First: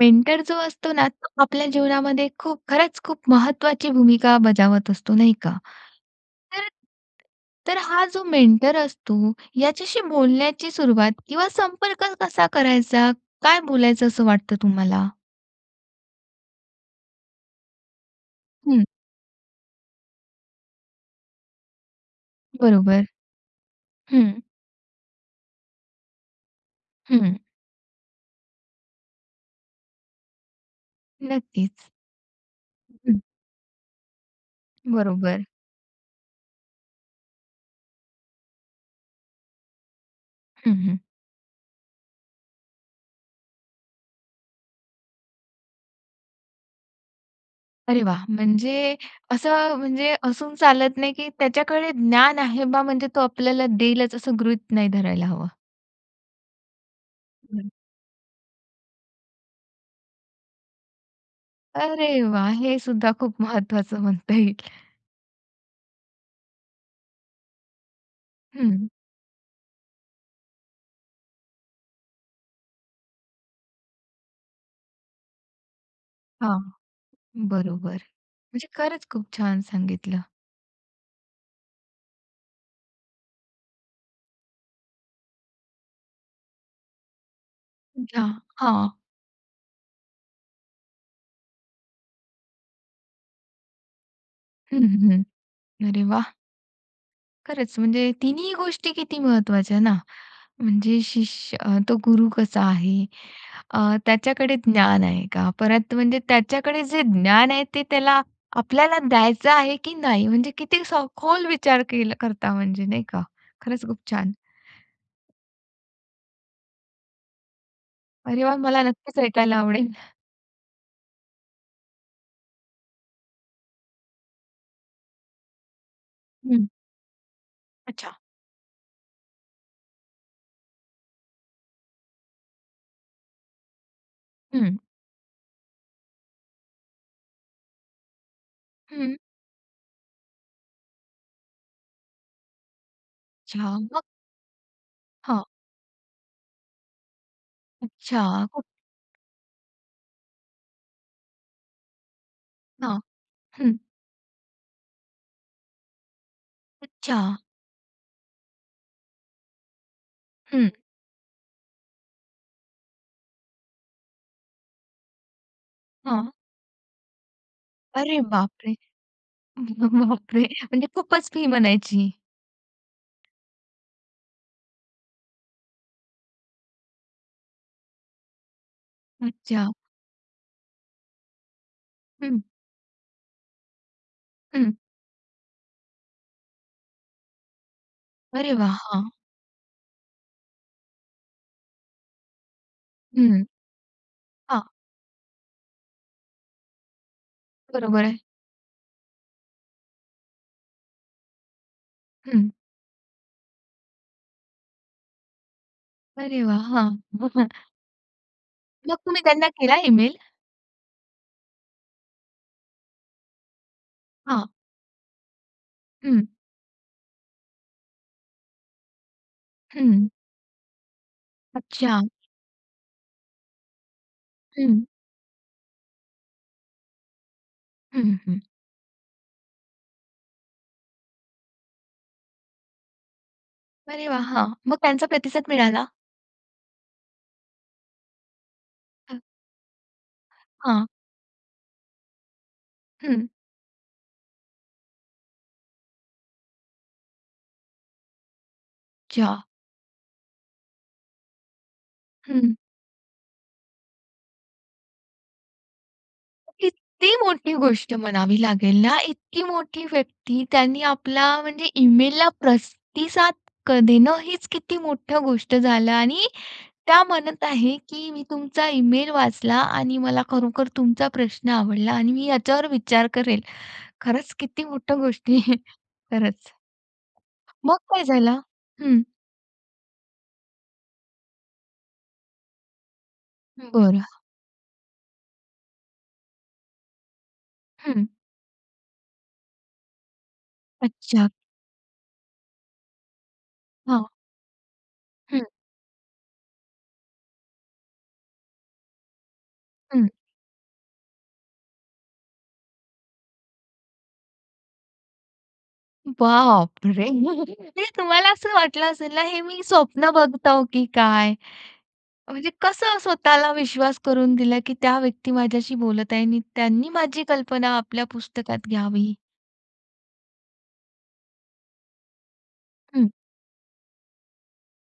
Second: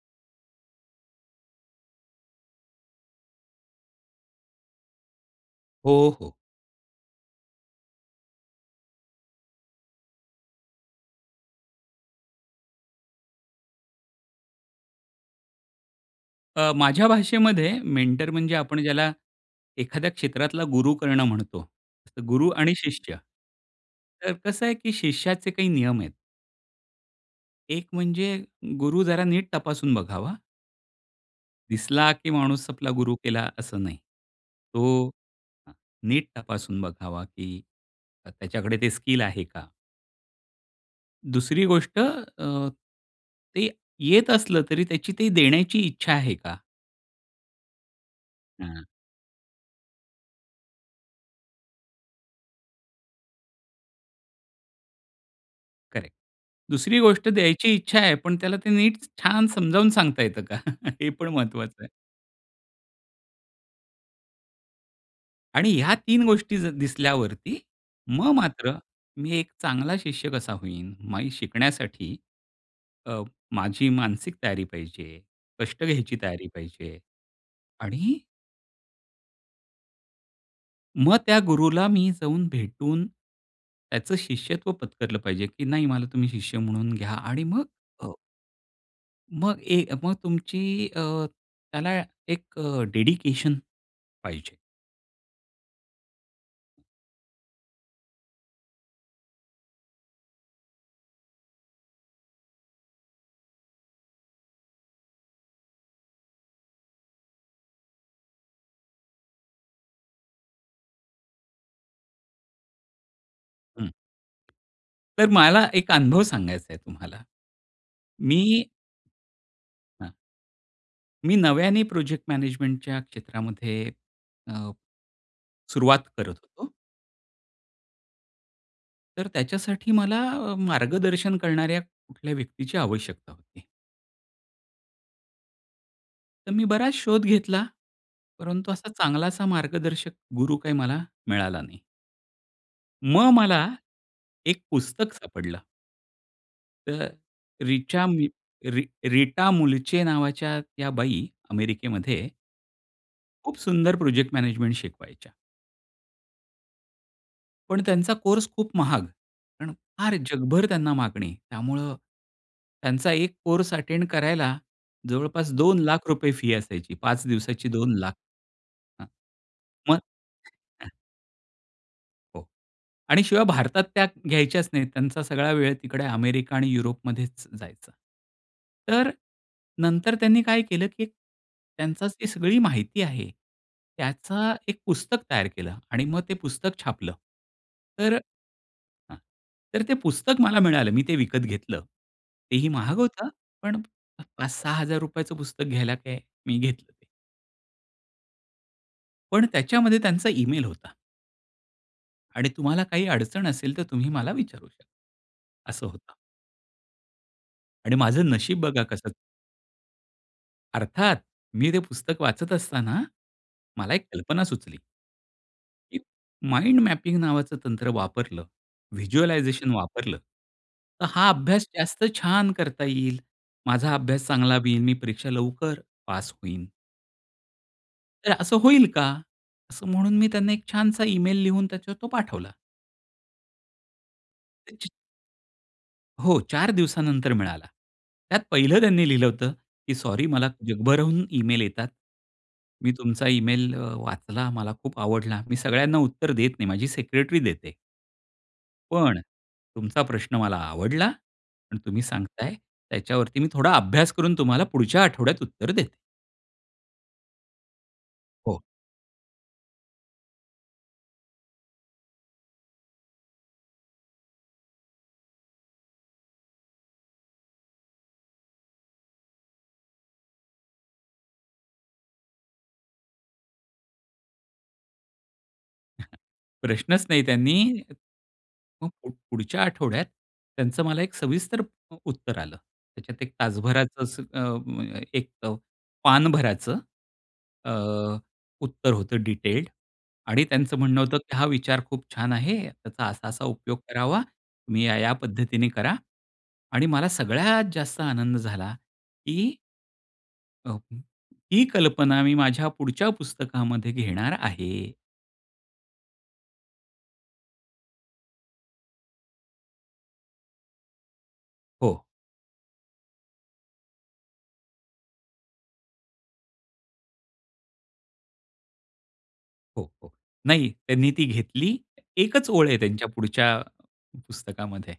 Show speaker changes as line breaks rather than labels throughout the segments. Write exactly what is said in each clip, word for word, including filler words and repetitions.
Mentor जो असतो ना तो आपल्या जीवनामध्ये खूप खरंच खूप महत्वाची भूमिका बजावत असतो. नाही का?
हो, हो.
तर, तर हा जो मेंटर असतो याच्याशी बोलण्याची सुरुवात किंवा संपर्क कसा करायचा, काय बोलायचं असं वाटतं तुम्हाला?
अ, माझ्या भाषेमध्ये मेंटर म्हणजे आपण
हं.
ज्याला एखाद्या क्षेत्रातला गुरु करणं म्हणतो. गुरु आणि
बरोबर.
शिष्य. तर
हं.
कसं आहे, की शिष्याचे काही नियम आहेत.
हं.
एक म्हणजे गुरु जरा नीट तपासून बघावा.
नक्कीच.
दिसला, की माणूस आपला गुरु
हं.
केला असं नाही. तो
बरोबर.
नीट तपासून बघावा, की त्याच्याकडे ते स्किल आहे का?
हं, हं.
दुसरी गोष्ट अ, ते येत असलं तरी त्याची ती देण्याची इच्छा आहे का?
अरे वाह!
हं.
म्हणजे असं म्हणजे असून चालत नाही, की त्याच्याकडे ज्ञान आहे बा म्हणजे तो आपल्याला देईलच असं गृहीत नाही धरायला हवं.
करेक्ट. दुसरी गोष्ट द्यायची इच्छा आहे, पण त्याला ते नीट छान समजावून सांगता येतं का? हे पण महत्वाचं आहे.
अरे वाह! हे सुद्धा खूप महत्वाचं म्हणता येईल.
आणि ह्या तीन गोष्टी ज दिसल्यावरती मग मात्र
हं.
मी एक चांगला शिष्य कसा होईन? माई शिकण्यासाठी अ, माझी मानसिक तयारी पाहिजे, कष्ट घ्यायची तयारी
हां.
पाहिजे.
बरोबर.
आणि
म्हणजे खरंच खूप छान सांगितलं.
मग त्या गुरूला मी जाऊन भेटून, त्याचं शिष्यत्व पत्करलं पाहिजे, की नाही मला तुम्ही शिष्य म्हणून घ्या आणि मग अ
घ्या, हां.
मग ए मग तुमची अ, त्याला एक अ, डेडिकेशन पाहिजे.
हं, हं. अरे वाह! खरंच म्हणजे तिन्ही गोष्टी किती महत्वाच्या ना. म्हणजे शिष्य तो गुरु कसा आहे? अ, त्याच्याकडे ज्ञान आहे का? परत म्हणजे त्याच्याकडे जे ज्ञान आहे ते त्याला आपल्याला द्यायचं आहे की नाही? म्हणजे किती सखोल विचार केलं करता म्हणजे नाही का?
हं. तर मला एक अनुभव सांगायच आहे तुम्हाला.
अरे वाह!
मी
मला नक्कीच ऐकायला आवडेल.
हां. मी नव्याने प्रोजेक्ट मॅनेजमेंटच्या क्षेत्रामध्ये अ, सुरुवात करत
हं.
होतो.
अच्छा.
तर त्याच्यासाठी मला अ, मार्गदर्शन करणाऱ्या कुठल्या व्यक्तीची आवश्यकता होती.
हं.
तर मी बराच शोध घेतला. परंतु असा
हं.
चांगला असा मार्गदर्शक गुरू काही मला मिळाला नाही. मग मला
छान. मग?
एक पुस्तक
हां.
सापडलं. तर रिचा मु
अच्छा. [unintelligible]
री रीटा मुलचे नावाच्या त्या बाई अमेरिकेमध्ये
हां,
खूप
हं.
सुंदर प्रोजेक्ट मॅनेजमेंट शिकवायच्या.
अच्छा.
पण त्यांचा कोर्स खूप महाग. कारण फार जगभर
हं.
त्यांना मागणी त्यामुळं, त्यांचा एक कोर्स अटेंड करायला जवळपास दोन लाख रुपये
हां.
फी असायची, पाच दिवसाची. दोन लाख
अरे बाप रे!
हां,
ब
मग
ब बापरे! म्हणजे
हां.
खूपच फी म्हणायची?
हो आणि शिवाय भारतात त्या घ्यायच्याच नाहीत. त्यांचा सगळा वेळ तिकडे अमेरिका आणि युरोपमध्येच जायचा. तर
हं, अच्छा.
नंतर त्यांनी काय केलं, की त्यांची जी
हं.
सगळी माहिती आहे. त्याचं
हं.
एक पुस्तक तयार केलं आणि मग ते पुस्तक छापलं. तर हं.
अरे वाह! हां
तर ते पुस्तक मला मिळालं. मी ते विकत घेतलं. तेही महाग होतं.
हं.
पण पाच
हां.
सहा हजार रुपयचं पुस्तक घ्यायला काय? मी घेतलं ते.
बरोबर आहे.
पण त्याच्यामध्ये त्यांचा इमेल होता. आणि
हं.
तुम्हाला काही अडचण असेल, तर तुम्ही मला विचारू शकता. असं होतं.
अरे वाह! हां. [unintelligible]
आणि माझं नशीब बघा
मग
कसं?
तुम्ही त्यांना केला इमेल?
अर्थात, मी ते पुस्तक वाचत असताना, मला एक कल्पना
हां.
सुचली. की
हं.
माइंड मॅपिंग नावाचं तंत्र वापरलं, व्हिज्युअलायझेशन
हं.
वापरलं, तर हा अभ्यास
अच्छा!
जास्त छान करता येईल. माझा अभ्यास चांगला बीईन
हं.
मी परीक्षा लवकर पास होईन.
हं,
तर
हं.
असं होईल का? असं म्हणून मी त्यांना एक छानसा ईमेल लिहून त्याच्यावर तो पाठवला.
अरे वाह! हां, मग
त्याच्या
त्यांचा प्रतिसाद मिळाला?
हो, चार दिवसानंतर मिळाला. त्यात पहिलं त्यांनी
अ
लिहिलं होतं, की "सॉरी मला
हां.
जगभराहून इमेल येतात, मी
हं.
तुमचा इमेल अ, वाचला, मला खूप आवडला, मी सगळ्यांना उत्तर देत नाही, माझी सेक्रेटरी देते." पण
अच्छा!
तुमचा प्रश्न मला आवडला आणि तुम्ही सांगताय,
हं.
त्याच्यावरती मी थोडा अभ्यास करून तुम्हाला पुढच्या आठवड्यात उत्तर देते.
किती मोठी गोष्ट म्हणावी
हो.
लागेल ना, इतकी मोठी व्यक्ती त्यांनी आपला म्हणजे ईमेलला प्रस्तिसाद क देणं हीच किती मोठं गोष्ट झालं आणि त्या म्हणत आहे, की "मी तुमचा ईमेल वाचला आणि मला खरोखर तुमचा प्रश्न आवडला आणि मी याच्यावर विचार करेल." खरंच किती मोठ गोष्टी आहे खरंच.
प्रश्नच नाही
मग
त्यांनी
काय झालं?
मग
हं.
प पुढच्या आठवड्यात त्यांचं मला एक सविस्तर प उत्तर आलं. त्याच्यात एक
हं, बरं.
तासभराचं असं अ, म [unintelligible] एक पान भराचं अ,
हं.
उत्तर होतं डिटेल्ड आणि त्यांचं म्हणणं होतं,
अच्छा.
की "हा विचार खूप छान आहे. त्याचा असा-असा उपयोग
हां.
करावा, तुम्ही या-या
हं.
पद्धतीने करा" आणि मला सगळ्यात जास्त आनंद झाला की
हं.
अ, हं. ही कल्पना मी माझ्या पुढच्या पुस्तकामध्ये घेणार आहे.
बाप रे! ते तुम्हाला असं वाटलं असेल ना, हे मी स्वप्न बघतो, की काय?
हो.
म्हणजे कसं स्वतःला विश्वास करून दिला, की त्या व्यक्ती माझ्याशी बोलत आहे आणि त्यांनी माझी कल्पना आपल्या पुस्तकात घ्यावी.
हो, हो. नाही त्यांनी ती घेतली. एकच ओळ आहे त्यांच्या
हं.
पुढच्या पुस्तकामध्ये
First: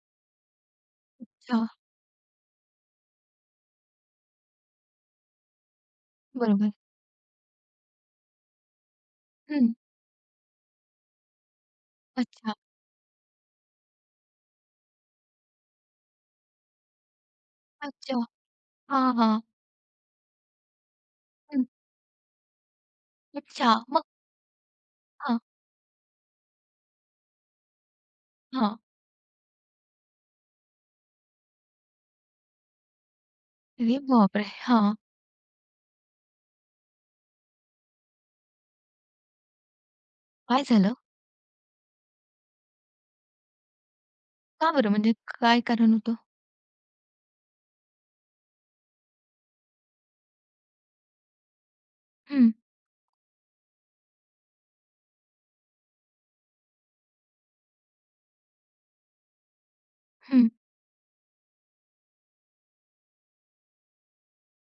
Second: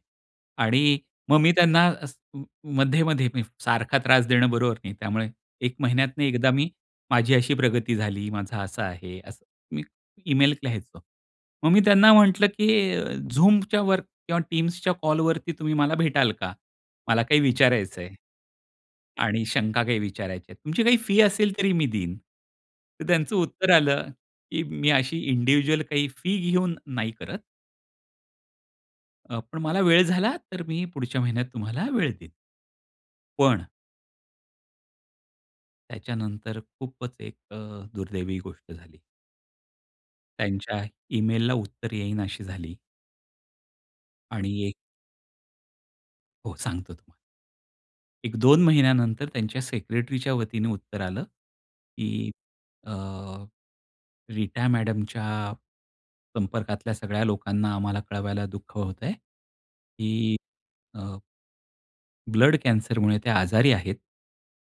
आणि मग मी
अच्छा.
त्यांना अ, मध्ये-मध्ये मी सारखा त्रास देणं बरोबर नाही त्यामुळे एक महिन्यातनं एकदा मी,
बरोबर.
माझी अशी प्रगती झाली माझा असा आहे असं
हं.
मी ईमेल लिहायचो. मग मी त्यांना म्हंटलं,
अच्छा.
की अ, Zoomच्या वर किंवा Teamsच्या कॉलवरती तुम्ही मला भेटाल का? मला काही विचारायचं आहे.
अच्छा. हां, हां.
आणि शंका काही विचारायची आहे. तुमची काही फी असेल
हं.
तरी मी देईन, तर त्यांचं उत्तर
अच्छा. मग?
आलं, की मी अशी
हां.
इंडिव्हिज्युअल काही फी घेऊन नाही करत.
हां.
अ, पण मला वेळ झाला, तर मी पुढच्या महिन्यात तुम्हाला वेळ देईन. पण
अरे बापरे! हां.
त्याच्यानंतर खूपच एक अ, दुर्दैवी गोष्ट झाली.
काय
त्यांच्या
झालं?
ईमेलला उत्तर येईननाशी झाली. आणि
का
एक,
बरं, म्हणजे काय कारण होतं?
हो, सांगतो तुम्हाला. एक दोन महिन्यानंतर त्यांच्या सेक्रेटरीच्या वतीने उत्तर आलं, की
हं.
अ, रीता मॅडमच्या संपर्कातल्या सगळ्या लोकांना आम्हाला कळवायला दुःख होतंय, की
हं.
अ ब्लड कॅन्सरमुळे त्या आजारी आहेत,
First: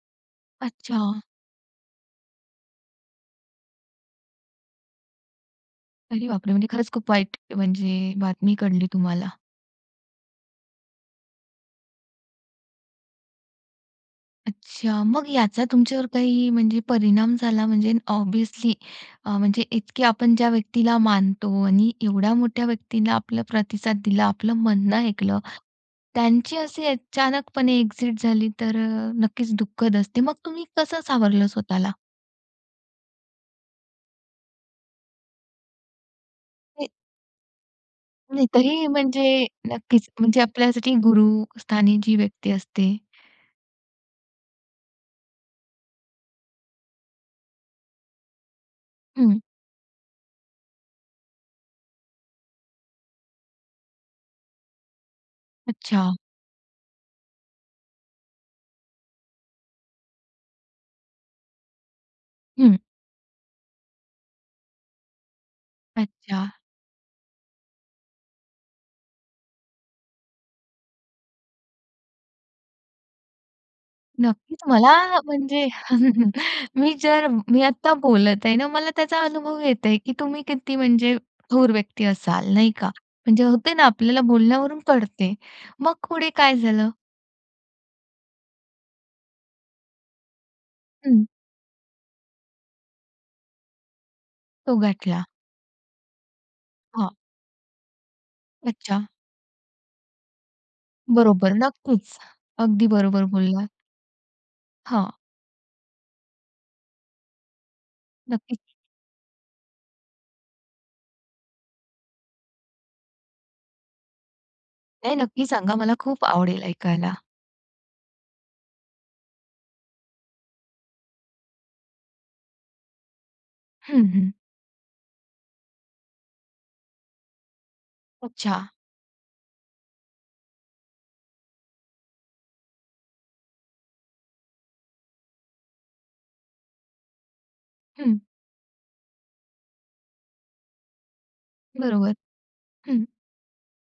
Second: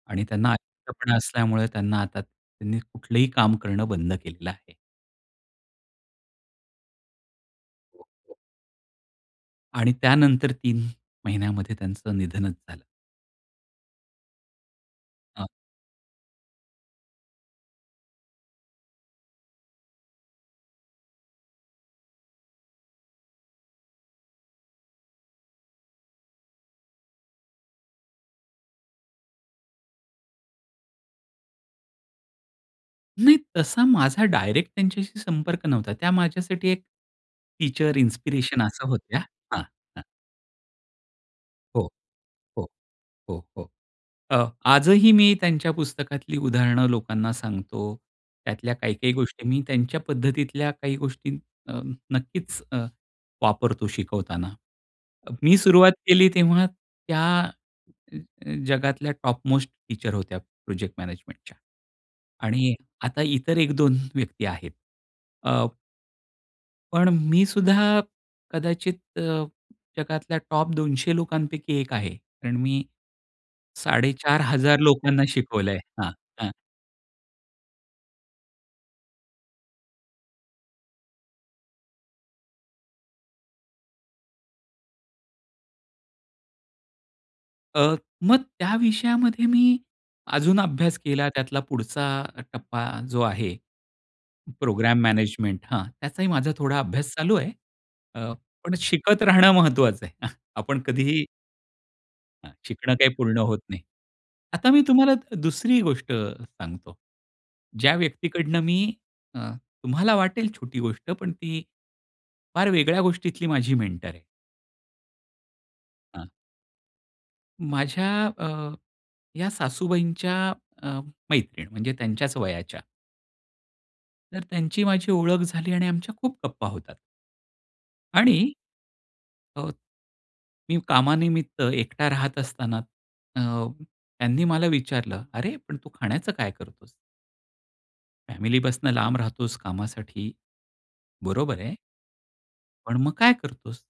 आणि त्यांना अशक्तपणा
अच्छा!
असल्यामुळे त्यांना आता, त्यांनी कुठलंही काम करणं बंद केलेलं आहे.
अरे बापरे! म्हणजे खरंच खूप वाईट, म्हणजे बातमी कळली तुम्हाला.
आणि त्यानंतर तीन महिन्यामध्ये त्यांचं निधनच झालं.
अच्छा. मग
हां.
याचा तुमच्यावर काही, म्हणजे परिणाम झाला, म्हणजे ऑब्व्हियसली, अ, म्हणजे इतके आपण ज्या व्यक्तीला मानतो, आणि एवढ्या मोठ्या व्यक्तीला आपला प्रतिसाद दिला, आपलं म्हणणं ऐकलं. त्यांची अशी अचानकपणे एक्सिट झाली तर अ, नक्कीच दुःखद असते. मग तुम्ही कसं सावरलं स्वतःला?
नाही तसा माझा डायरेक्ट त्यांच्याशी संपर्क नव्हता. त्या माझ्यासाठी एक
[unintelligible]
टीचर
नाही
इन्स्पिरेशन
तरी
असं होत्या.
म्हणजे
हां, हां.
नक्कीच म्हणजे आपल्यासाठी
हो,
गुरुस्थानी जी व्यक्ती
हो,
असते.
हो, हो. अ, आजही मी त्यांच्या पुस्तकातली उदाहरणं लोकांना सांगतो. त्यातल्या काही-काही
हं.
गोष्टी मी त्यांच्या पद्धतीतल्या काही गोष्टी अ, नक्कीच अ, वापरतो शिकवताना. मी सुरुवात
अच्छा!
केली तेव्हा त्या अ, अ, जगातल्या टॉप मोस्ट टीचर होत्या प्रोजेक्ट मॅनेजमेंटच्या. आणि
हं.
आता इतर एक दोन व्यक्ती आहेत. अ
अच्छा!
पण मी सुद्धा कदाचित अ, जगातल्या टॉप दोनशे लोकांपैकी एक आहे. कारण मी, साडेचार
नक्कीच
हजार
मला
लोकांना
म्हणजे
शिकवलंय. हां, हां.
मी जर, मी आता बोलत आहे ना मला त्याचा अनुभव येतंय, की तुम्ही किती म्हणजे थोर व्यक्ती असाल, नाही का? म्हणजे होते ना आपल्याला बोलण्यावरून कळते. मग पुढे काय झालं?
अ, मग त्या विषयामध्ये मी अजून अभ्यास
हं.
केला त्यातला पुढचा टप्पा जो आहे,
तो
प्रोग्रॅम
गाठला.
मॅनेजमेंट हां, त्याचाही माझा थोडा अभ्यास
हां.
चालू आहे. अ, पण
अच्छा!
शिकत राहणं महत्त्वाचं आहे. आपण कधीही
बरोबर, नक्कीच.
हां,
अगदी
शिकणं काही
बरोबर
पूर्ण होत
बोललात.
नाही. आता मी तुम्हाला
हां.
दुसरी गोष्ट सांगतो. ज्या व्यक्तीकडनं
नक्कीच.
मी अ, तुम्हाला वाटेल छोटी गोष्ट पण ती, फार वेगळ्या गोष्टीतली माझी मेंटर आहे.
नाही, नक्की सांगा मला खूप
हां.
आवडेल ऐकायला.
माझ्या अ, या सासूबाईंच्या अ, मैत्रीण. म्हणजे त्यांच्याच वयाच्या.
हं, हं.
तर त्यांची माझी ओळख झाली आणि आमच्या खूप गप्पा होतात. आणि
अच्छा.
अ, मी कामानिमित्त एकटा राहत असताना अ, त्यांनी मला विचारलं, "अरे पण तू खाण्याचं काय करतोस?"
हं.
फॅमिलीपासून लांब राहतोस कामासाठी. बरोबर आहे.
बरोबर,
पण
हं.
मग काय करतोस?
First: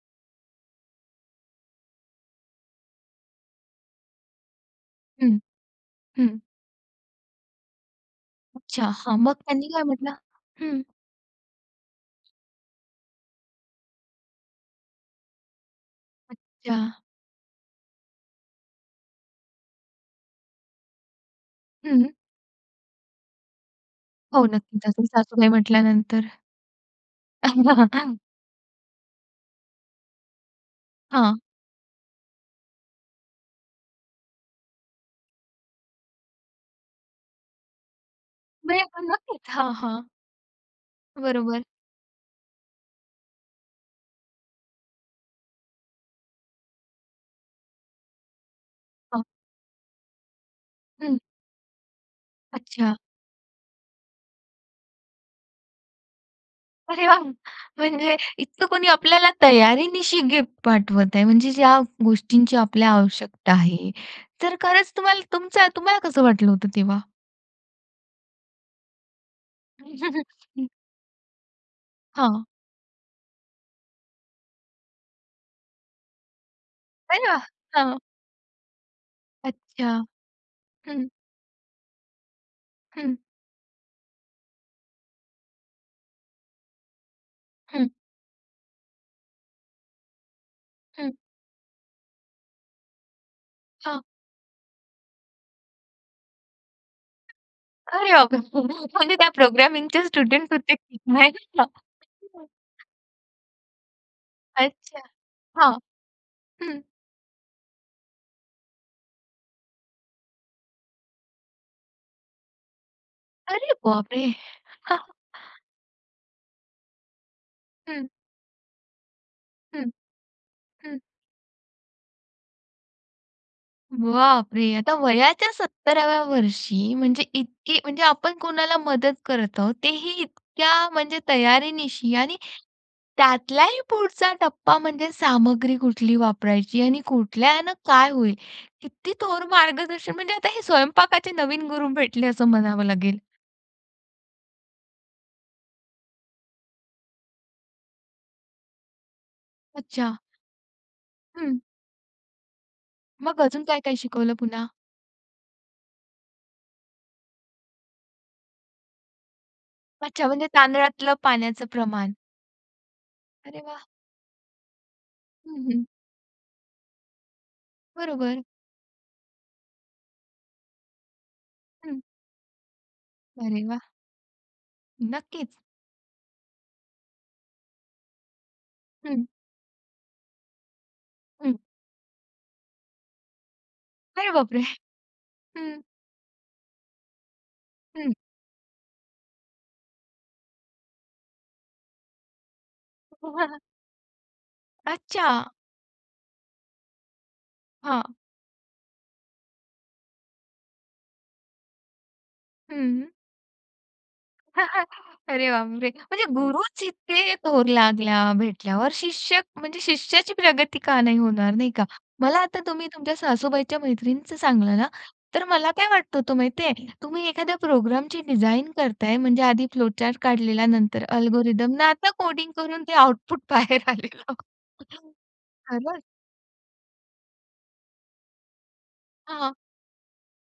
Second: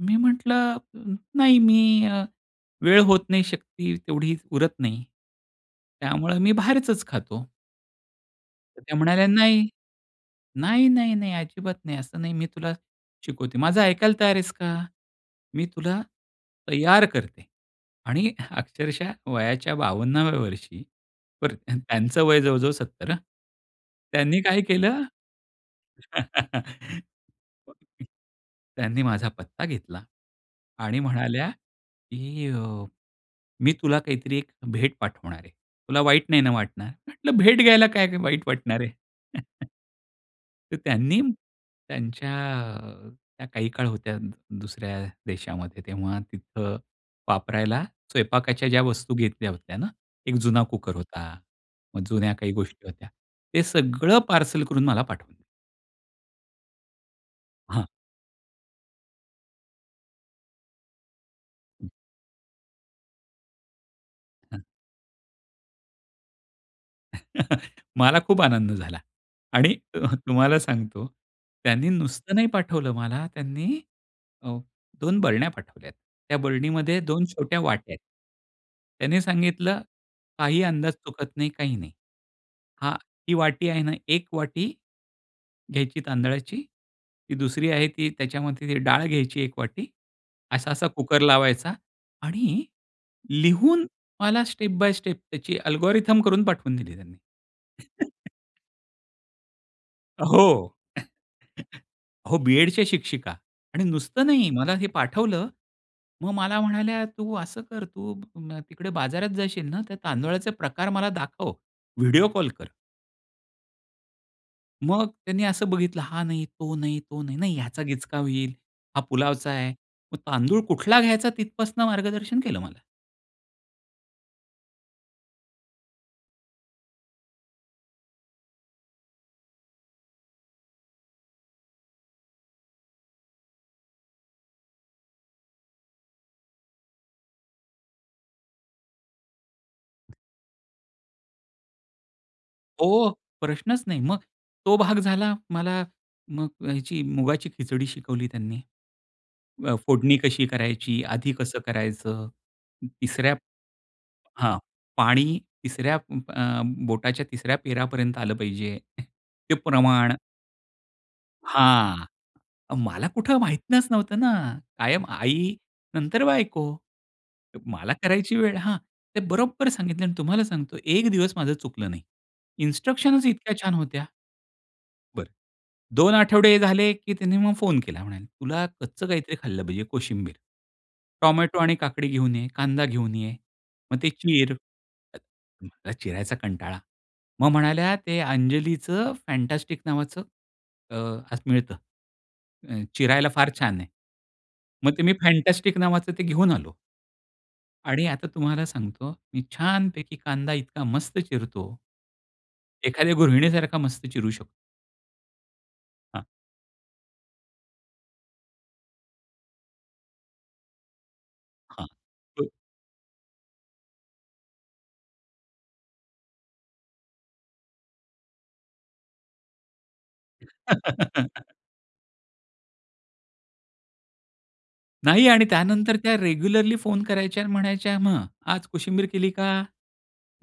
मी म्हंटलं, "नाही, मी अ, वेळ होत नाही, शक्ती तेवढी उरत नाही,
हं.
त्यामुळे
हं.
मी बाहेरचच खातो." तर
अच्छा.
त्या
हां,
म्हणाल्या,
मग
"नाही,
त्यांनी काय म्हटलं? हं.
नाही, नाही, नाही, अजिबात नाही, असं नाही मी तुला शिकवते; माझं ऐकायला तयार आहेस का? मी तुला
अच्छा.
तयार करते." आणि अक्षरशः वयाच्या बावन्ना व्या वर्षी. बरं
हं.
त्यांचं वय जवळ-जवळ सत्तर हां. त्यांनी
हो,
काय
नक्कीच
केलं?
असेल. सासूबाई म्हटल्यानंतर.
[unintelligible] त्यांनी माझा पत्ता घेतला. आणि
हां.
म्हणाल्या, की अ, "मी तुला काहीतरी एक भेट पाठवणार आहे, तुला वाईट नाही ना वाटणार." म्हंटलं, "भेट घ्यायला काय वाईट वाटणार आहे."
[unintelligible] नक्कीच. हां, हां.
तर त्यांनी
बरोबर.
त्यांच्या अ, त्या काही काळ होत्या दुसऱ्या देशामध्ये, तेव्हा तिथं वापरायला स्वयंपाकाच्या ज्या वस्तू
हां.
घेतल्या होत्या ना. एक जुना कुकर
हं.
होता. मग जुन्या काही गोष्टी
अच्छा.
होत्या. ते सगळं पार्सल करून मला पाठवलं.
अरे, वाह!
हां.
म्हणजे इतकं कोणी आपल्याला तयारीनिशी गिफ्ट पाठवत आहे. म्हणजे ज्या
हं.
गोष्टींची आपल्याला आवश्यकता आहे. तर
हं.
खरंच तुम्हाला तुमचा तुम्हाला कसं वाटलं होतं तेव्हा?
मला खूप आनंद झाला आणि अ, हं, तुम्हाला
हं.
सांगतो त्यांनी नुसतं
हां.
नाही पाठवलं मला. त्यांनी अ, दोन बरण्या पाठवल्यात. त्या बरणीमध्ये दोन
अरे, वाह!
छोट्या वाट्या आहेत.
हां.
त्यांनी सांगितलं,
अच्छा!
"काही अंदाज
हं.
चुकत नाही, काही नाही. हां,
हं.
ती वाटी आहे ना, एक वाटी घ्यायची तांदळाची. ती दुसरी
हं.
आहे, ती त्याच्यामध्ये डाळ घ्यायची एक वाटी. असा-असा
हं.
कुकर लावायचा" आणि लिहून
हां.
मला स्टेप बाय स्टेप त्याची अल्गोरिदम करून पाठवून दिली त्यांनी.
अरे, बापरे! [unintelligible] म्हणजे त्या प्रोग्रामिंगचे
हो.
स्टुडंट्स होते की काय, त्या?
हो, बी-एडच्या शिक्षिका आणि नुसतं नाही मला हे
अच्छा!
पाठवलं.
हां,
मग मला
हं.
म्हणाल्या, "तू असं कर, तू न तिकडे बाजारात जाशील ना, त्या तांदुळाचे प्रकार मला दाखव. व्हिडिओ कॉल कर."
अरे बापरे! हां.
मग त्यांनी असं बघितलं, हा नाही तो नाही, तो नाही. नाही ह्याचा
हं.
गिचका होईल. हा पुलावचा आहे.
हं,
मग तांदूळ कुठला
हं.
घ्यायचा तिथपासून मार्गदर्शन केलं मला.
बापरे! आता वयाच्या सत्तरा व्या वर्षी म्हणजे इतकी म्हणजे आपण कोणाला मदत करत आहोत. तेही इतक्या म्हणजे तयारीनिशी आणि त्यातलाही पुढचा टप्पा म्हणजे सामग्री कुठली वापरायची आणि कुठल्यानं काय होईल? किती थोर मार्गदर्शन म्हणजे आता हे स्वयंपाकाचे नवीन गुरु भेटले असं म्हणावं
हो.
लागेल.
प्रश्नच नाही. मग तो भाग झाला. मला मग अ, ह्याची मुगाची खिचडी शिकवली त्यांनी अ,
अच्छा!
फोडणी कशी करायची? आधी
हं.
कसं करायचं? तिसऱ्या
मग अजून काय, काय शिकवलं
हां.
पुन्हा?
पाणी तिसऱ्या अ, बोटाच्या तिसऱ्या पेरापर्यंत आलं पाहिजे. ते प्रमाण.
अच्छा. म्हणजे तांदळातलं पाण्याचं
हां.
प्रमाण.
मला कुठं
अरे
माहीतनच
वाह!
नव्हतं ना कायम आई
हं, हं.
नंतर बायको. मला करायची
बरोबर.
वेळ हां. ते बरोबर सांगितलं आणि तुम्हाला सांगतो एक दिवस माझं चुकलं
हं.
नाही. इन्स्ट्रक्शनच इतक्या
अरे
छान
वाह!
होत्या. बरं.
नक्कीच.
दोन आठवडे झाले की त्यांनी मग फोन केला म्हणाले, "तुला कच्चं
हं.
काहीतरी खाल्लं पाहिजे कोशिंबीर.
हं.
टोमॅटो आणि काकडी घेऊन ये, कांदा घेऊन ये. मग ते
अरे
चीर."
बापरे! हं.
मला चिरायचा कंटाळा. मग म्हणाल्या,
हं.
"ते अंजलीचं फॅन्टॅस्टिक नावाचं अ, खास मिळतं. अ, चिरायला फार छान आहे." मग ते मी
अच्छा!
फॅन्टॅस्टिक नावाचं ते घेऊन आलो. आणि
हां.
आता तुम्हाला सांगतो, मी छानपैकी कांदा इतका मस्त चिरतो
हं.
एखाद्या गृहिणीसारखा मस्त चिरू शकतो.
अरे बापरे! म्हणजे
हां.
गुरूच इतके थोर लागल्या भेटल्यावर शिष्य म्हणजे शिष्याची प्रगती का नाही होणार, नाही का.
हां.
मला
हो.
आता तुम्ही तुमच्या सासूबाईच्या मैत्रिणीचं सांगलं ना तर मला काय वाटत होतं माहितीये तुम्ही एखाद्या प्रोग्रामची डिझाइन करताय म्हणजे आधी फ्लो चार्ट काढलेला नंतर अल्गोरिथम अन् आता कोडिंग करून ते आउटपुट बाहेर आलेलं.
नाही आणि त्यानंतर
खरंच.
त्या रेग्युलरली फोन करायच्या आणि म्हणायच्या मग आज कोशिंबीर केली
हां.
का?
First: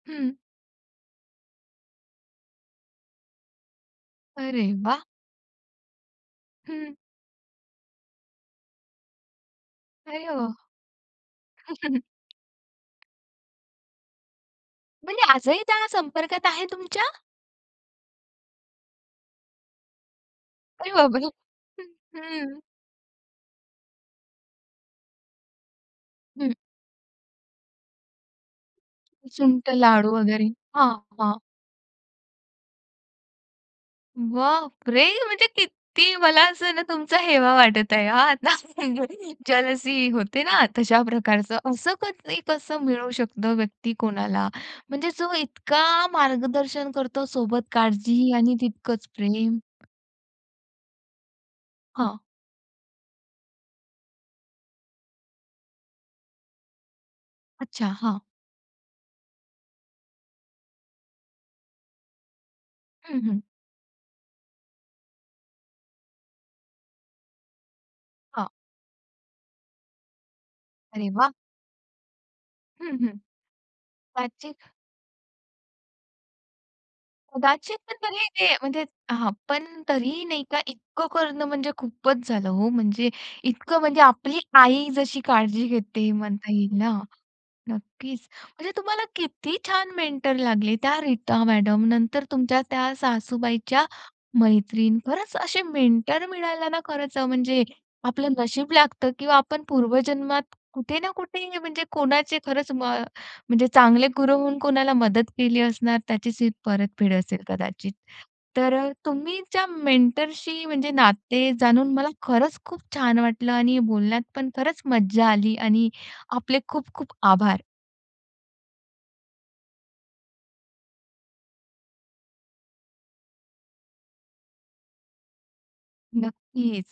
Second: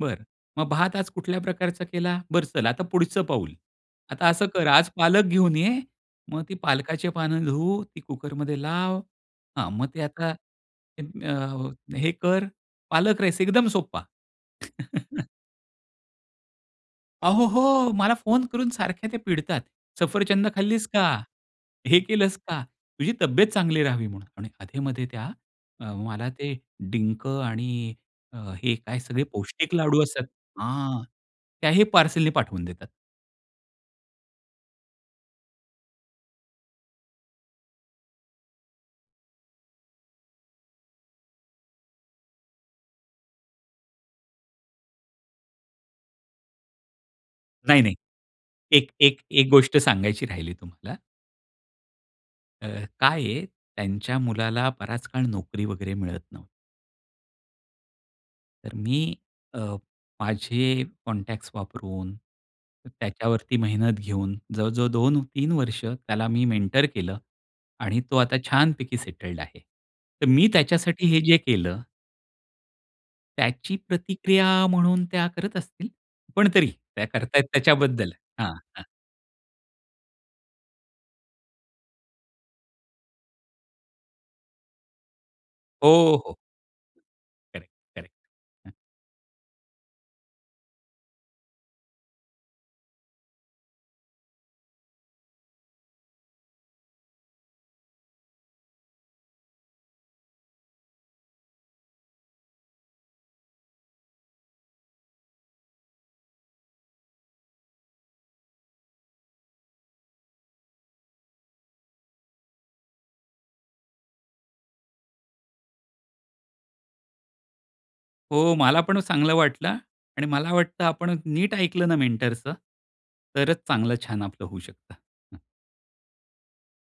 बरं
हं.
मग भात आज कुठल्या प्रकारचा केला? बरं चल आता पुढचं पाऊल. आता असं
अरे
कर आज
वाह!
पालक घेऊन ये. मग ती
हं.
पालकाची पानं धुव, ती कुकरमध्ये लाव. हां, मग ते
अरे
आता
वाह!
[unintelligible] अ, हे कर पालक-राईस, एकदम सोप्पा.
म्हणजे आजही त्या संपर्कात आहे तुमच्या?
अहो हो. मला फोन करून सारख्या त्या पिडतात. सफरचंदं खाल्लीस
अरे
का?
बाप रे! हं,
हे केलंस
हं.
का? तुझी तब्येत चांगली राहावी म्हणून. आणि अधे-मध्ये त्या मला
हं.
ते डिंक आणि हे काय सगळे
सुंठ
पौष्टिक लाडू
लाडू
असतात.
वगैरे. हां,
हां,
हां.
त्याही पार्सलनी पाठवून देतात.
बापरे! म्हणजे किती मला असं ना तुमचा हेवा वाटत आहे हा आता. जेलसी होते ना, तशा प्रकारचं. असं कधी कसं मिळू शकतं व्यक्ती कोणाला. म्हणजे जो इतका मार्गदर्शन करतो. सोबत
नाही, नाही.
काळजीही आणि
एक
तितकंच
एक एक
प्रेम.
गोष्ट सांगायची राहिली तुम्हाला.
हां.
अ, काय आहे, त्यांच्या मुलाला बराच काळ नोकरी वगैरे मिळत नव्हती.
अच्छा. हां.
तर मी अ, माझे कॉन्टॅक्ट्स वापरून,
हं, हं.
त्याच्यावरती मेहनत घेऊन, जवळजवळ दोन-तीन वर्ष त्याला मी मेंटर केलं आणि तो आता
हां.
छानपैकी सेटल्ड आहे. तर मी त्याच्यासाठी
अरे
हे
वाह!
जे केलं
हं, हं.
त्याची प्रतिक्रिया
त्याची
म्हणून त्या करत असतील, पण तरी त्या करताय
उदाचित
त्याच्याबद्दल
तरी ते,
हां, हां.
म्हणजे हां. पण तरीही नाही का इतकं करणं म्हणजे खूपच झालं हो. म्हणजे इतकं म्हणजे आपली आई जशी काळजी घेते
हो, हो.
म्हणता येईल ना?
Correct, correct.
नक्कीच. म्हणजे
हं.
तुम्हाला किती छान मेंटर लागले त्या रीता मॅडम, नंतर तुमच्या त्या सासूबाईच्या मैत्रीण. खरंच, असे मेंटर मिळायला ना खरंच म्हणजे, जे आपलं नशीब लागतं किंवा आपण पूर्वजन्मात कुठे ना कुठे म्हणजे कोणाचे खरंच म म्हणजे चांगले गुरु होऊन कोणाला मदत केली असणार त्याचीच ही परतफेड असेल कदाचित. तर तुमचे मेंटरशी म्हणजे नाते जाणून मला खरंच खूप छान वाटलं आणि बोलण्यात पण खरंच मज्जा आली आणि आपले खूप खूप आभार.
हो, मला पण चांगलं वाटलं आणि मला वाटतं आपण नीट ऐकलं ना मेंटरचं तरच चांगलं छान आपलं होऊ शकतं. हं.
नक्कीच.